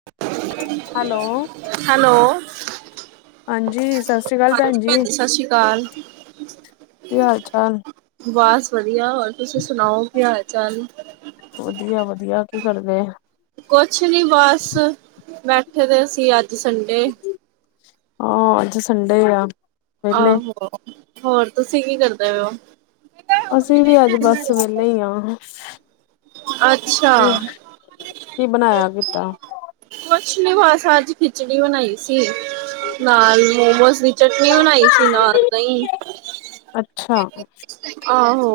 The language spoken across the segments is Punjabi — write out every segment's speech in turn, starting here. [unintelligible] ਹੈਲੋ ਹੈਲੋ ਹਾਂਜੀ ਸਤਿ ਸ੍ਰੀ ਅਕਾਲ ਹਾਂਜੀ ਭੈਣ ਜੀ ਸਤਿ ਸ਼੍ਰੀ ਅਕਾਲ। ਕੀ ਹਾਲ ਚਾਲ ਬਸ ਵਧੀਆ ਹੋਰ ਤੁਸੀਂ ਸੁਣਾਓ ਕੀ ਹਾਲ ਚਾਲ ਵਧੀਆ-ਵਧੀਆ ਕੀ ਕਰਦੇ। ਕੁਛ ਨੀ ਬਸ ਬੈਠੇ ਦੇ ਸੀ ਅੱਜ ਸੰਡੇ ਹਾਂ ਅੱਜ ਸੰਡੇ ਆ। ਵਿਹਲੇ ਆਹੋ ਹੋਰ ਤੁਸੀਂ ਕੀ ਕਰਦੇ ਹੋ। ਅਸੀਂ ਵੀ ਅੱਜ ਬੱਸ ਵੇਲੇ ਹੀ ਆਂ। ਅੱਛਾ, ਕੀ-ਕੀ ਬਣਾਇਆ ਕੀਤਾ। ਕੁਛ ਨਈ ਬਸ ਅੱਜ ਖਿਚੜੀ ਬਣਾਈ। ਸੀ ਨਾਲ ਮੋਮੋਜ਼ ਦੀ ਚਟਨੀ ਬਣਾਈ ਸੀ ਨਾਲ ਦਹੀ ਅੱਛਾ ਆਹੋ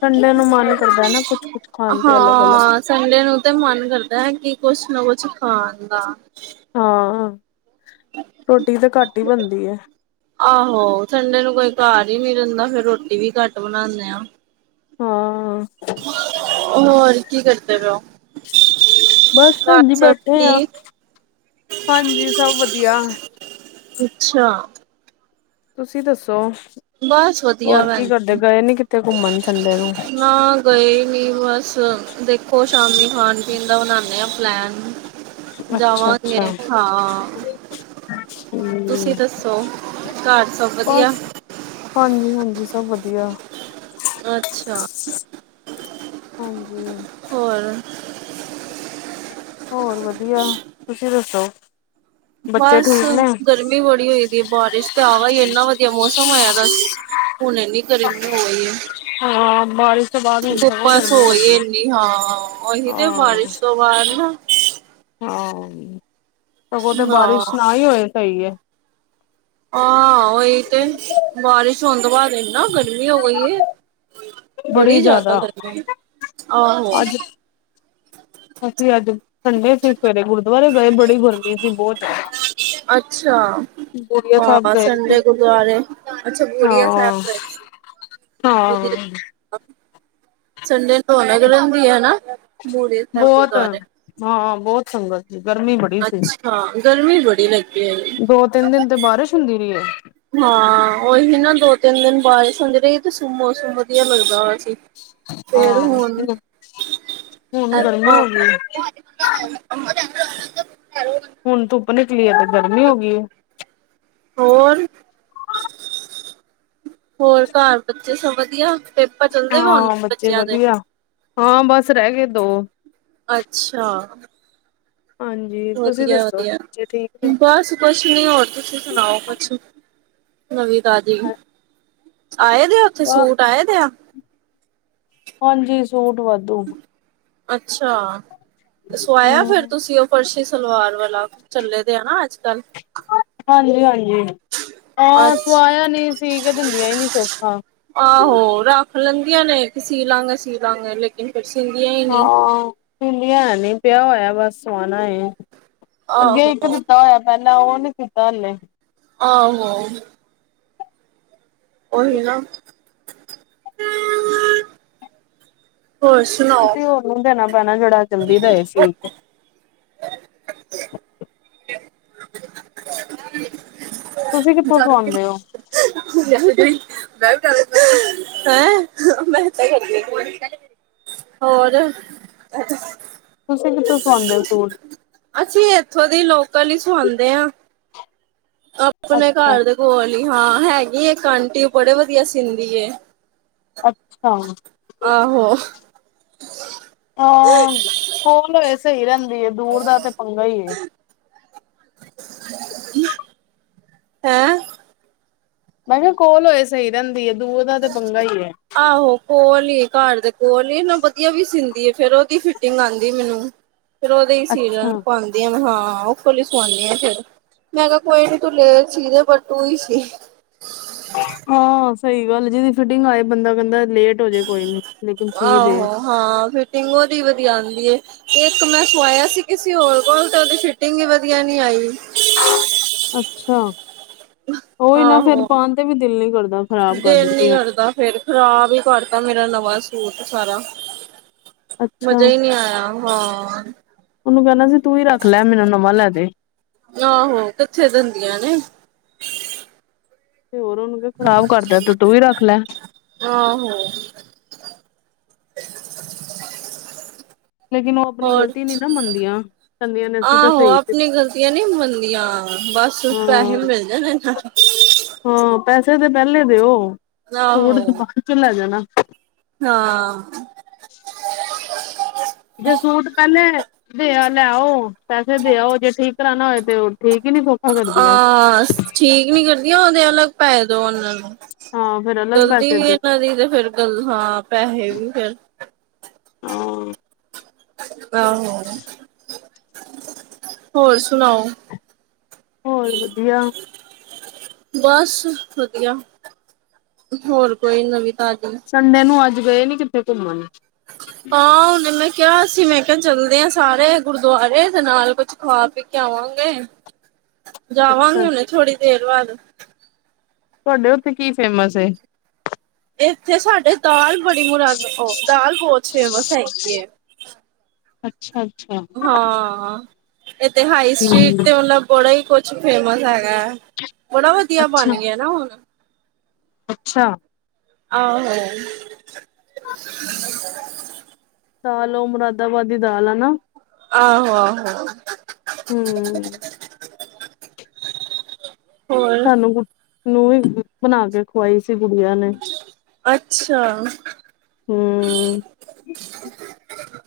ਠੰਡੇ ਨੂੰ ਮਨ ਕਰਦਾ ਹੈ ਨਾ ਕੁਛ-ਕੁਛ ਖਾਣ ਤੇ ਅਲੱਗ-ਅਲੱਗ ਹਾਂ, ਸੰਡੇ ਨੂੰ ਤੇ ਮਨ ਕਰਦਾ ਹੈ ਕਿ ਕੁਛ ਨਾ ਕੁਛ ਖਾਣ ਦਾ ਹਾਂ ਰੋਟੀ ਤਾਂ ਘੱਟ ਹੀ ਬਣਦੀ ਏ। ਆਹੋ ਸੰਡੇ ਨੂੰ ਕੋਈ ਘਰ ਹੀ ਨੀ ਰੈਂਦਾ ਫੇਰ ਰੋਟੀ ਵੀ ਘੱਟ ਬਣਾਣੇ ਆਂ। ਹਾਂ ਹੋਰ ਕੀ ਕਰਦੇ ਪਏ ਓ। ਬਸ ਭੈਣ ਜੀ ਬੈਠੇ ਆਂ ਠੀਕ ਹਾਂਜੀ ਸਭ ਵਧੀਆ। ਅੱਛਾ ਤੁਸੀ ਦੱਸੋ। ਬਸ ਵਧੀਆ ਹੋਰ ਕੀ ਕਰਦੇ ਭੈਣਜੀ ਗਏ ਨੀ ਕਿਤੇ ਘੁੰਮਣ ਸੰਡੇ ਨੂੰ ਨਾ ਗਏ ਨੀ ਬਸ ਦੇਖੋ ਸ਼ਾਮੀ ਖਾਣ ਪੀਣ ਦਾ ਬਨਾਣੇ ਪਲੈਨ ਅੱਛਾ ਜਾਵਾਂਗੇ ਅੱਛਾ ਹਾਂ ਹਮ ਤੁਸੀਂ ਦੱਸੋ। ਘਰ ਸਭ ਵਧੀਆ। ਹਾਂਜੀ-ਹਾਂਜੀ ਸਭ ਵਧੀਆ। ਅੱਛਾ ਹਾਂਜੀ ਹੋਰ ਹੋਰ ਵਧੀਆ ਤੁਸੀ ਦੱਸੋ। ਬੱਚੇ ਬਸ ਠੀਕ ਨੇ? ਗਰਮੀ ਬੜੀ ਹੋਈ। ਐਂ ਬਾਰਿਸ਼ ਤੇ ਆ ਗਈ ਇੰਨਾ ਵਧੀਆ ਮੌਸਮ ਹੋਇਆ ਦਾ ਸੀ ਹੁਣ ਇਨੀ ਗਰਮੀ ਹੋਈ ਏ। ਹਾਂ ਬਾਰਿਸ਼ ਤੋਂ ਬਾਅਦ ਹੁਣ ਸਗੋਂ ਹੁਮਸ ਗਰਮੀ ਹੋ ਹੋਈ ਗਈ। ਇਨੀ ਹਾਂ ਓਹੀ ਤੇ ਹਾਂ ਬਾਰਿਸ਼ ਤੋਂ ਬਾਅਦ ਨ ਹਾਂ ਸਗੋਂ ਤੇ ਹਾਂ ਬਾਰਿਸ਼ ਨਾ ਹੀ ਹੋਏ ਸਹੀ ਏ। ਹਾਂ ਓਹੀ ਤੇ ਬਾਰਿਸ਼ ਹੋਣ ਤੋਂ ਬਾਦ ਇਨਾ ਗਰਮੀ ਹੋ ਗਈ ਏ। ਬੜੀ ਜਾਦਾ ਗਰਮੀ ਏ ਆਹੋ। ਅੱਜ ਅਸੀਂ ਅੱਜ ਸੰਡੇ ਸੀ ਸਵੇਰੇ ਗੁਰਦੁਆਰੇ ਗਏ ਬੜੀ ਗਰਮੀ ਸੀ ਬਹੁਤ ਜਾਦਾ ਅੱਛਾ ਸਾਹਿਬ ਹਾਂ ਗਏ ਸੀ ਸੰਡੇ ਗੁਰਦੁਆਰੇ ਅੱਛਾ ਬੁੜੀਆ ਸਾਹਿਬ ਹਾਂ ਗਏ ਸੀ। ਹਾਂ। ਅੱਛਾ ਸੰਡੇ ਨੂੰ ਰੌਣਕ ਰੈਂਦੀ ਆ ਨਾ। ਬੂੜੀਆ ਸਾਹਿਬ ਬੋਤ ਗੁਰਦੁਆਰੇ ਹਾਂ ਬੋਤ ਸੰਗਤ ਗਰਮੀ ਬੜੀ ਸੀ। ਹਾਂ ਗਰਮੀ ਬੜੀ ਲੱਗੀ ਐ। ਦੋ ਤਿੰਨ ਦਿਨ ਤੇ ਬਾਰਿਸ਼ ਹੁੰਦੀ ਰਈ ਏ। ਹਾਂ ਉਹੀ ਤੇ ਨਾ ਦੋ ਤਿੰਨ ਦਿਨ ਬਾਰਿਸ਼ ਹੁੰਦੀ ਰਈ ਹੈ ਤੇ ਸਗੋ ਮੌਸਮ ਵਧੀਆ ਲੱਗਦਾ ਹੋਇਆ ਸੀ। ਫਿਰ ਹਾਂ ਹੁਣ ਹੁਣ ਗਰਮੀ ਏਦਾ ਹੋ ਗਈ ਹੁੰਦਾ [inaudible] ਹੁਣ ਧੁੱਪ ਨਿਕਲੀ ਆ ਤੇ ਗਰਮੀ ਹੋ ਗਈ ਏ। ਹੋਰ ਹੋਰ ਘਾਰ ਬੱਚੇ ਸਭ ਵਧੀਆ। ਪੇਪਰ ਚੱਲਦੇ ਹੁਣ, ਹਾਂ ਬੱਚੇ ਬੱਚਿਆਂ ਦੇ। ਵਧੀਆ ਹਾਂ ਬਸ ਰਹਿ ਗਏ ਦੋ ਅੱਛਾ। ਹਾਂਜੀ। ਤੁਸੀਂ ਵਧੀਆ ਦੱਸੋ ਵਧੀਆ ਬੱਚੇ ਠੀਕ ਨੇ। ਬਸ ਕੁਛ ਨੀ ਹੋਰ, ਤੁਸੀਂ ਸੁਣਾਓ ਕੁਛ ਨਵੀਂ ਤਾਜੀ। ਆਏ ਦੇ ਆ ਉੱਥੇ ਸੂਟ ਆਏ ਦੇ ਆ। ਹਾਂਜੀ। ਸੂਟ ਵਾਧੂ ਅੱਛਾ, ਸਵਾਇਆ ਫਿਰ। ਹਮ ਤੁਸੀਂ ਉਹ ਫਰਸ਼ੀ ਸਲਵਾਰ ਵਾਲਾ। ਚੱਲੇ ਦੇ ਆ ਨਾ ਅੱਜ ਕੱਲ। ਹਾਂਜੀ ਹਾਂਜੀ। ਹਾਂ ਅੱਛ ਸੁਵਾਇਆ ਨਹੀਂ ਸੀਕੇ ਦਿੰਦੀਆਂ ਹੀ ਨੀ ਸੋਖਾ। ਆਹੋ ਰੱਖ ਲੈਂਦੀਆਂ ਨੇ, ਸੀਦਾਂਗੇ ਸੀਦਾਂਗੇ ਲੇ? ਫਿਰ ਸੀਂਦੀਆਂ ਹੀ ਨਈ। ਹਾਂ। ਸੀਂਦਿਆਂ ਹੈ ਨਈ। ਪਿਆ ਹੋਇਆ ਬਸ ਸੋਵਾਣਾ ਏ। ਅੱਗੇ ਆਹੋ ਇੱਕ ਦਿੱਤਾ ਹੋਇਆ। ਪਹਿਲਾਂ ਉਹ ਨੀ ਦੀਤਾ ਹਾਲੇ। ਆਹੋ। ਉਹੀ ਨਾ। ਹੋਰ ਸੁਣਾਓ। ਕਿਸੇ ਹੋਰ ਨੂੰ ਦੇਣਾ ਪੈਣਾ ਜਿਹੜਾ ਚਲਦੀ ਦਾਏ ਸੀ। [unintelligible] ਤੁਸੀਂ ਕਿੱਥੋਂ ਸਲਵੈਂਦੇ ਹੋ? ਮਜ [unintelligible] ਹੈਂ ਮੈਂ ਕੀ। ਹੋਰ। ਤੁਸੀਂ ਕਿੱਥੋਂ ਸੂਆਂਦੇ ਹੋ ਸੂਟ? ਅਸੀਂ ਇੱਥੋਂ ਦੀ ਲੋਕਲ ਹੀ ਸੁਵਾਂਦੇ ਆਂ। ਆਪਨੇ ਅੱਛਾ ਘਰ ਦੇ ਕੋਲ ਹੀ, ਹਾਂ ਹੈਗੀ ਏਕ ਆਂਟੀ ਓ ਬੜੇ ਵਧੀਆਂ ਸੀੰਦੀ ਏ। ਅੱਛਾ, ਹੂਨ ਆਹੋ। [inaudible] ਕੋਲ -ਕੋਲ ਹੋਏ ਸਹੀ ਰਹਿੰਦੀ ਐ, ਦੂਰ ਦਾ ਤੇ ਪੰਗਾ ਹੀ ਏ। [unintelligible] ਹੈਂ? ਮੈਂ ਕੇਹਾ ਕੋਲ ਹੋਏ ਸਹੀ ਰਹਿੰਦੀ ਐ, ਦੂਰ ਦਾ ਤੇ ਪੰਗਾ ਈ ਏ। ਆਹੋ ਕੋਲ ਹੀ ਏ ਘਰ ਦੇ ਕੋਲ ਈ ਏ ਨਾਲ ਵਧੀਆਂ ਵੀ ਸੀਂਦੀ ਐ, ਫੇਰ ਓਹਦੀ ਫਿਟਿੰਗ ਆਂਦੀ ਮੈਨੂੰ। [inaudible] ਫੇਰ ਉਹਦੀ ਹੀ ਅੱਛਾ [unintelligible] ਤੇ ਹਾਂ ਓਹਦੇ ਕੋਲੀ ਸਵਾਂਨੀ ਆ ਫੇਰ, ਮੈਂ ਕਿਹਾ ਕੋਈ ਨੀ ਤੂੰ ਲੇਟ ਸੀਦੇ ਬਸ ਤੂੰ ਹੀ ਸੀ। ਹਾਂ ਸਹੀ ਗੱਲ ਏ, ਜਿਹਦੀ ਫਿਟਿੰਗ ਆਏ ਬੰਦਾ ਕੈਂਦਾ ਲੇਟ ਹੋ ਜਾਏ ਕੋਈ ਨੀ। ਲੇਕਿਨ ਸੀ ਦੇ ਆਹੋ ਹਾਂ ਫਿਟਿੰਗ ਓਹਦੀ ਵਧੀਆਂ ਆਂਦੀ ਏ। ਏਕ ਮੈਂ ਸਵਾਇਆ ਸੀ ਕਿਸੀ ਹੋਰ ਕੋਲ, ਤੇ ਉਹਦੀ ਫਿਟਿੰਗ ਹੀ ਵਧੀਆਂ ਨੀ ਆਈ। ਅੱਛਾ ਓਹੀ ਨਾ ਫੇਰ ਆਹੋ ਪਾਨ ਤੇ ਵੀ ਦਿਲ ਨੀ ਕਰਦਾ। ਖ਼ਰਾਬ ਕਰ ਦਿਲ ਨੀ ਦਿੰਦੀਆਂ ਕਰਦਾ ਫੇਰ, ਖ਼ਰਾਬ ਹੀ ਕਰਤਾ ਮੇਰਾ ਨਵਾਂ ਸੂਟ ਸਾਰਾ। ਅੱਛਾ ਮਜ਼ਾ ਈ ਨਈ ਆਇਆ, ਹਾਂ। ਓਹਨੂੰ ਕਹਿਨਾ ਸੀ ਤੂੰ ਹੀ ਰੱਖ ਲੈ, ਮੈਨੂੰ ਨਵਾਂ ਲੈ ਦੇ। ਆਹੋ, ਕਿੱਥੇ ਦਿੰਦੀਆਂ ਨੇ। ਤੇ ਹੋਰ ਉਹਨੂੰ ਕਹਿ, ਖਰਾਬ ਕਰਤਾ ਤੇ ਤੂੰ ਈ ਰੱਖ ਲੈ। ਆਹੋ। ਲੇਕਿਨ ਉਹ ਆਪਣੀ ਹੋਰ ਗ਼ਲਤੀ ਨੀ ਨਾ ਮੰਨਦੀਆਂ ਕਹਿੰਦੀਆਂ ਨੇ [inaudible] ਅਸੀਂ ਤਾਂ ਆਹੋ, ਸਹੀ ਸੀ। ਆਪਨੀ ਗ਼ਲਤੀਆਂ ਨਈ ਮੰਨਦੀਆਂ ਬਸ ਹਾਂ ਸਿਰਫ ਪੈਹੇ ਮਿਲ ਜਾਣੇ [unintelligible] ਹਾਂ ਪੈਸੇ ਤੇ ਪਹਿਲੇ ਦੇਓ, ਸੂਟ ਤੇ ਆਹੋ ਬਾਦ ਚੌ ਲੈ ਜਾਣਾ। ਹਾਂ। ਜੇ ਸੂਟ ਪਹਿਲੇ ਦੇਆ ਲੈਓ ਪੈਸੇ ਦੇ ਆਓ ਜੇ ਠੀਕ ਕਰਾਨਾ ਹੋਏ ਤੇ ਓਹ ਠੀਕ ਹੀ ਨੀ ਫੁ ਆ ਠੀਕ ਨੀ ਕਰਦੀਆਂ ਉਹਦੇ ਅਲੱਗ ਪੈਹੇ ਦੋ ਓਹਨਾਂ ਨੂੰ। ਹਾਂ ਫੇਰ ਅਲੱਗ ਗਲਤੀ ਪੈਸੇ ਵੀ ਦਿਓ ਏਹਨਾਂ ਦੀ ਤੇ ਫੇਰ ਗਲ ਹਾਂ ਪੈਹੇ ਵੀ ਫੇਰ। ਹਾਂ ਆਹੋ, ਹੋਰ ਸੁਣਾਓ? ਹੋਰ ਵਧੀਆਂ। ਬਸ ਵਧੀਆ। ਹੋਰ ਕੋਈ ਨਵੀਂ ਤਾਜੀ। ਸੰਡੇ ਨੂੰ ਅੱਜ ਗਏ ਨੀ ਕਿੱਥੇ ਘੁੰਮਨ। ਹਾਂ ਹੁਣੇ ਮੈਂ ਕੇਹਾ ਸੀ ਮੈਂ ਕਿਹਾ ਚੱਲਦੇ ਆ ਸਾਰੇ ਗੁਰਦੁਆਰੇ ਤੇ ਨਾਲ ਕੁਛ ਖਾ-ਪੀ ਕੇ ਆਵਾਂਗੇ। [inaudible] ਜਾਵਾਂਗੇ ਤੁਹਾਡੇ ਹੁਣੇ ਥੋੜ੍ਹੀ ਦੇਰ ਬਾਦ। ਤੁਹਾਡੇ ਉੱਥੇ ਕੀ ਫੇਮਸ ਏ? ਏਥੇ ਸਾਡੇ ਦਾਲ ਬੜੀ ਮੁਰਾਗ ਓ ਦਾਲ ਬਹੁਤ ਫੇਮਸ ਹੈਗੀ ਏ। ਅੱਛਾ-ਅੱਛਾ। ਹਾਂ ਇੱਥੇ ਹਾਈ ਸਟ੍ਰਰੀਟ ਹਮ ਤੇ ਮਤਬ ਬੜਾ ਹੀ ਕੁਛ ਫੇਮਸ ਹੈਗਾ। ਬੜਾ ਵਧੀਆਂ ਅੱਛਾ ਬਨ ਗਯਾ ਨਾ ਉਹ। ਅੱਛਾ। ਆਹੋ। ਦਾਲ ਓਹ ਮੁਰਾਦਾਬਾਦੀ ਦਾਲ ਹੈ ਨਾ। ਆਹੋ-ਆਹੋ। ਹੂੰ ਹੋਰ ਸਾਨੂੰ ਗੁ [unintelligible] ਵੀ ਬਣਾ ਕੇ ਖਵਾਈ ਸੀ ਗੁੜੀਆ ਨੇ। ਅੱਛਾ ਹੂੰ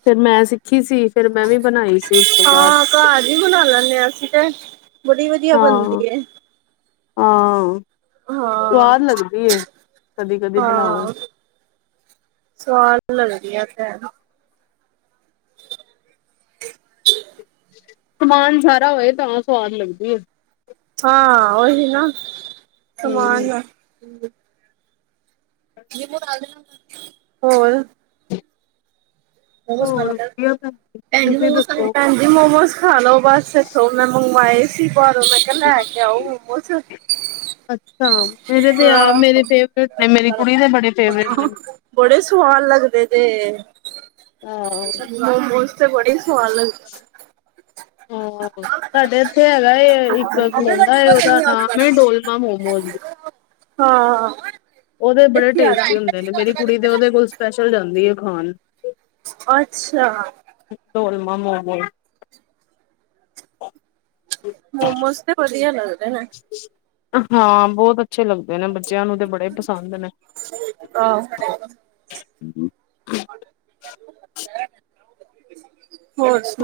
ਫਿਰ ਮੈਂ ਸਿੱਖੀ ਸੀ ਫਿਰ ਮੈਂ ਵੀ ਬਣਾਈ ਸੀ ਉਸ ਤੋਂ ਬਾਦ। ਹਾਂ ਘਰ ਹੀ ਬਣਾ ਲੈਂਦੇ ਹਾਂ ਅਸੀਂ ਤੇ ਬੜੀ ਵਧੀਆ ਬਣਦੀ ਏ। ਹਾਂ ਹਾਂ ਸਵਾਦ ਲੱਗਦੀ ਏ ਕਦੀ-ਕਦੀ ਬਣਾਓ। ਸਵਾਲ ਲੱਗਦੀ ਆ ਭੈਣ। ਸਮਾਨ ਸਾਰਾ ਹੋਏ ਤਾਂ ਸਵਾਦ ਲੱਗਦੀ ਏ। ਹਾਂ ਓਹੀ ਨਾ ਹਮ। ਸਮਾਨ ਹੋਰ ਬਹੁਤ ਸਾਲ ਹੋ ਹੋਰ ਗਏ, ਵਧੀਆ ਭੈਣ ਭੈਣ ਜੀ ਤੁਸੀਂ ਬਹੁਤ ਦੱਸੋ? ਸਾਲ [unintelligible] ਮੋਮੋਸ ਖਾ ਲਓ ਬਸ ਇਥੋਂ ਮੈਂ ਮੰਗਵਾਏ ਸੀ ਬਾਰੋਂ ਮੈਂ ਕਿਹਾ ਲੈ ਕੇ ਆਓ ਮੋਮੋਸ। ਅੱਛਾ, ਮੇਰੇ ਤੇ ਆਪ ਆਹੋ ਮੇਰੇ ਫੇਵਰੇਟ ਨੇ ਮੇਰੀ ਕੁੜੀ ਦੇ ਬੜੇ ਫੇਵਰੇਟ ਨੇ। ਬੜੇ ਸਵਾਦ ਲੱਗਦੇ ਜੇ। ਹਾਂ ਮੋਮੋਸ ਤੇ ਬੜੇ ਈ ਸਵਾਦ ਲੱਗ ਹਾਂ, ਸਾਡੇ ਇੱਥੇ ਹੈਗਾ ਏ ਇੱਕ ਖਲੋਂਦਾ ਏ ਆਪਣੇ ਉਹਦਾ ਨਾਮ ਏ ਗੱਡੀ ਡੋਲ ਮਾ - ਮੋਮੋਜ਼। ਹਾ ਓਦੇ ਬੜੇ ਟੇਸਟੀ ਹੁੰਦੇ ਨੇ, ਮੇਰੀ ਕੁੜੀ ਤੇ ਓਦੇ ਕੋਲ ਸਪੈਸ਼ਲ ਜਾਂਦੀ ਏ ਖਾਨ। ਅੱਛਾ! ਡੋਲਮਾ ਮੋਮੋਸ। ਮੋਮੋਜ਼ ਤੇ ਵਧੀਆ ਲੱਗਦੇ ਨੇ। ਹਾਂ ਬਹੁਤ ਅੱਛੇ ਲੱਗਦੇ ਨੇ, ਬੱਚਿਆਂ ਨੂੰ ਤੇ ਬੜੇ ਪਸੰਦ ਨੇ। ਆਹੋ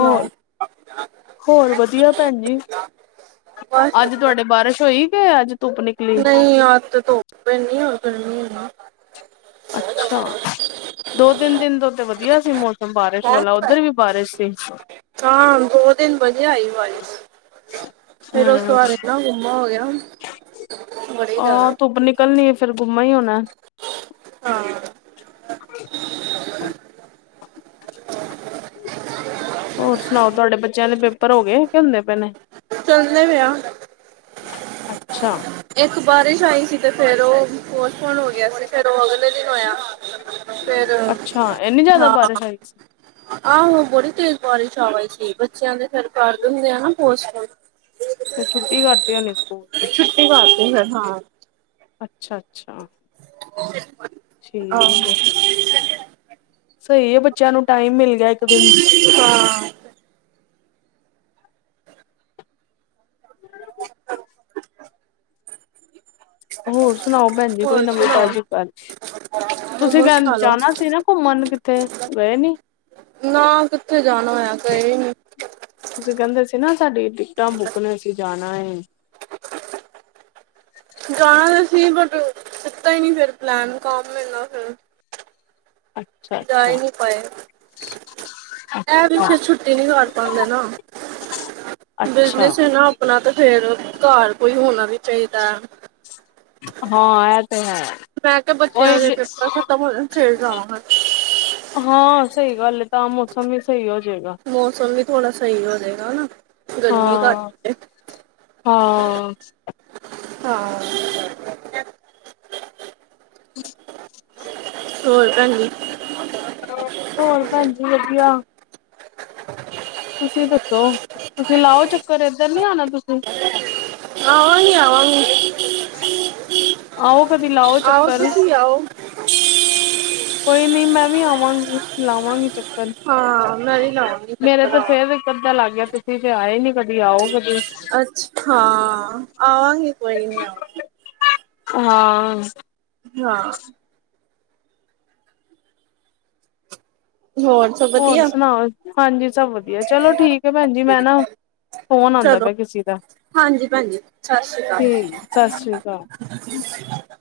ਹੋਰ, ਹੋਰ ਵਧੀਆ ਭੈਨ ਜੀ। ਬਸ ਅੱਜ ਵਧੀਆ। ਤੁਹਾਡੇ ਬਾਰਿਸ਼ ਹੋਈ ਕੇ ਅੱਜ? ਧੁੱਪ ਨਿਕਲੀ? ਨਹੀਂ ਅੱਜ ਤੇ ਧੁੱਪ ਏਨੀ ਆ, ਗਰਮੀ ਆ। ਅੱਛਾ। ਦੋ-ਤਿੰਨ ਦਿਨ ਤੋਂ ਤੇ ਵਧੀਆ ਸੀ ਮੌਸਮ ਬਾਰਿਸ਼ ਵਾਲਾ, ਹੈਂ? ਉੱਧਰ ਵੀ ਬਾਰਿਸ਼ ਸੀ। ਹਾਂ, ਦੋ ਦਿਨ ਵਧੀਆ ਆਈ ਬਾਰਿਸ਼। ਫਿਰ ਉਸ ਤੋਂ ਹਮ ਬਾਦ ਇਨਾ ਗੁੰਮਾ ਹੋ ਗਿਆ ਹੁਨ। ਆਹ, ਧੁੱਪ ਨਿਕਲਨੀ ਏ ਫਿਰ ਗੁੰਮਾ ਈ ਹੋਨੈ। ਹਾਂ- ਹੋਰ ਸੁਣਾਓ, ਤੁਹਾਡੇ ਬੱਚਿਆਂ ਦੇ ਪੇਪਰ ਹੋਗੇ ਕਿ ਹੁੰਦੇ ਪੇ ਨੇ? ਚਲਦੇ ਪੇ ਆਂ ਅੱਛਾ ਇੱਕ ਬਾਰਿਸ਼ ਆਈ ਸੀ ਤੇ ਫੇਰ ਉਹ ਪੋਸਟਪੋਨ ਹੋ ਗਿਆ ਸੀ। ਫੇਰ ਉਹ ਅਗਲੇ ਦਿਨ ਹੋਇਆ। ਫੇਰ, ਅੱਛਾ ਇੰਨੀ ਜ਼ਿਆਦਾ ਹਾਂ। ਬਾਰਿਸ਼ ਆਈ ਸੀ ਆਹੋ, ਬੜੀ ਤੇਜ਼ ਬਾਰਿਸ਼ ਆ ਗਈ ਸੀ। ਬੱਚਿਆਂ ਦੇ ਫਿਰ ਕਰ ਦੇਂਦੇ ਆ ਨਾ ਪੋਸਟਪੌਰਨ। ਤੇ ਛੁੱਟੀ ਕਰਤੀ ਹੋਣੀ ਸਕੂਲ ਦੀ? ਛੁੱਟੀ ਕਰਤੀ ਫਿਰ ਹਾਂ ਅੱਛਾ-ਅੱਛਾ। ਆ ਸਹੀ ਏ, ਬੱਚਿਆਂ ਨੂੰ ਟਾਈਮ ਮਿਲ ਗਿਆ ਇੱਕ ਦਿਨ। ਹਾਂ। ਹੋਰ ਸੁਣਾਓ ਭੈਣ ਜੀ, ਕੋਈ ਹੋਰ ਨਵੀਂ ਸੁਣਾਓ ਤਾਜ਼ੀ ਗੱਲ। ਤੁਸੀਂ ਮੋਮੋਸ ਕੈਨ ਖਾ ਲਓ ਜਾਣਾ ਸੀ ਨਾ ਘੁੰਮਣ ਕਿੱਥੇ, ਗਏ ਨੀ? ਨਾ ਕਿੱਥੇ ਜਾਣਾ ਹੋਇਆ, ਗਏ ਈ ਨੀ। ਤੁਸੀਂ ਕਹਿੰਦੇ ਸੀ ਨਾ ਸਾਡੀ ਟਿਕਟਾਂ ਬੁੱਕ ਨੇ, ਅਸੀਂ ਜਾਣਾ ਏ। ਜਾਣਾ ਤੇ ਸੀ ਬਟ ਕਿੱਤਾ ਹੀ ਨਹੀਂ ਫੇਰ ਪਲੈਨ, ਕੰਮ ਇੰਨਾ ਫਿਰ। ਅੱਛਾ ਜਾ ਹੀ ਅੱਛਾ ਨਹੀਂ ਪਾਏ ਇਹ ਵਿੱਚੇ ਛੁੱਟੀ ਨੀ ਕਰ ਪਾਉਂਦੇ ਨਾ, ਅੱਛਾ ਬਿਜਨਸ ਏ ਨਾ ਆਪਣਾ, ਤੇ ਫੇਰ ਘਰ ਕੋਈ ਹੋਣਾ ਵੀ ਚਾਹੀਦਾ। ਹਾਂ। ਤੇ ਹੈ ਮੈਂ ਕਿਹਾ ਬੱਚਿਆਂ ਦੇ ਪੇਪਰ ਖਤਮ ਹੋ ਜਾਣ ਫਿਰ ਜਾਵਾਂਗੇ ਹਾਂ ਸਹੀ ਗੱਲ ਤਾਂ, ਮੌਸਮ ਵੀ ਸਹੀ ਹੋ ਜਾਏਗਾ। ਮੌਸਮ ਵੀ ਥੋੜਾ ਸਹੀ ਹੋ ਜਾਏਗਾਾ, ਗਰਮੀ ਘੱਟ ਹਾਂ ਜੇ ਹਾਂ। ਹਾਂ। ਹੋਰ ਭੈਣ ਜੀ। ਹੋਰ ਭੈਣ ਜੀ, ਵਧੀਆ ਜ ਤੁਸੀਂ ਦੱਸੋ ਤੁਸੀਂ ਲਾਓ ਚੱਕਰ ਏਧਰ ਨਹੀਂ ਆਣਾ ਤੁਸੀਂ? ਆਵਾਂਗੀ-ਆਵਾਂਗੀ। [inaudible] [unintelligible] ਆਓ ਕਦੀ ਲਾਓ ਆਓ ਚੱਕਰ ਤੁਸੀਂ ਆਓ। ਕੋਈ ਨੀ ਮੈਂ ਵੀ ਆਵਾਂਗੀ ਲਾਵਾਂਗੀ ਚੱਕਰ ਹਾਂ ਮੈਂ ਵੀ ਲਾਵਾਂਗੀ ਮੇਰੇ ਚੱਕਰ ਤੇ ਆਵਾਂ ਫੇਰ ਚੱਕਰ ਲੱਗ ਗਿਆ ਤੁਸੀਂ ਤੇ ਆਏ ਨੀ ਕਦੀ ਆਓ ਕਦੀ। ਅੱਛ ਹਾਂ ਆਵਾਂਗੀ ਕੋਈ ਨੀ ਆਵਾਂਗੀ। ਹਾਂ। ਹਾਂ। ਹੋਰ ਸਭ ਹੋਰ ਵਧੀਆ ਸੁਣਾਓ ਹਾਂਜੀ ਸਭ ਵਧੀਆ ਚਲੋ ਠੀਕ ਐ ਪੈਣ ਜੀ ਮੈਂ ਨਾ ਫੋਨ ਆਉਂਦਾ ਚਲੋ ਪਿਆ ਕਿਸੇ ਦਾ ਹਾਂਜੀ ਪੈਣ ਜੀ ਸਾਸ ਸ੍ਰੀ ਠੀਕ ਸਤਿ ਸ੍ਰੀ ਕਾਲ। ਅਕਾਲ [inaudible]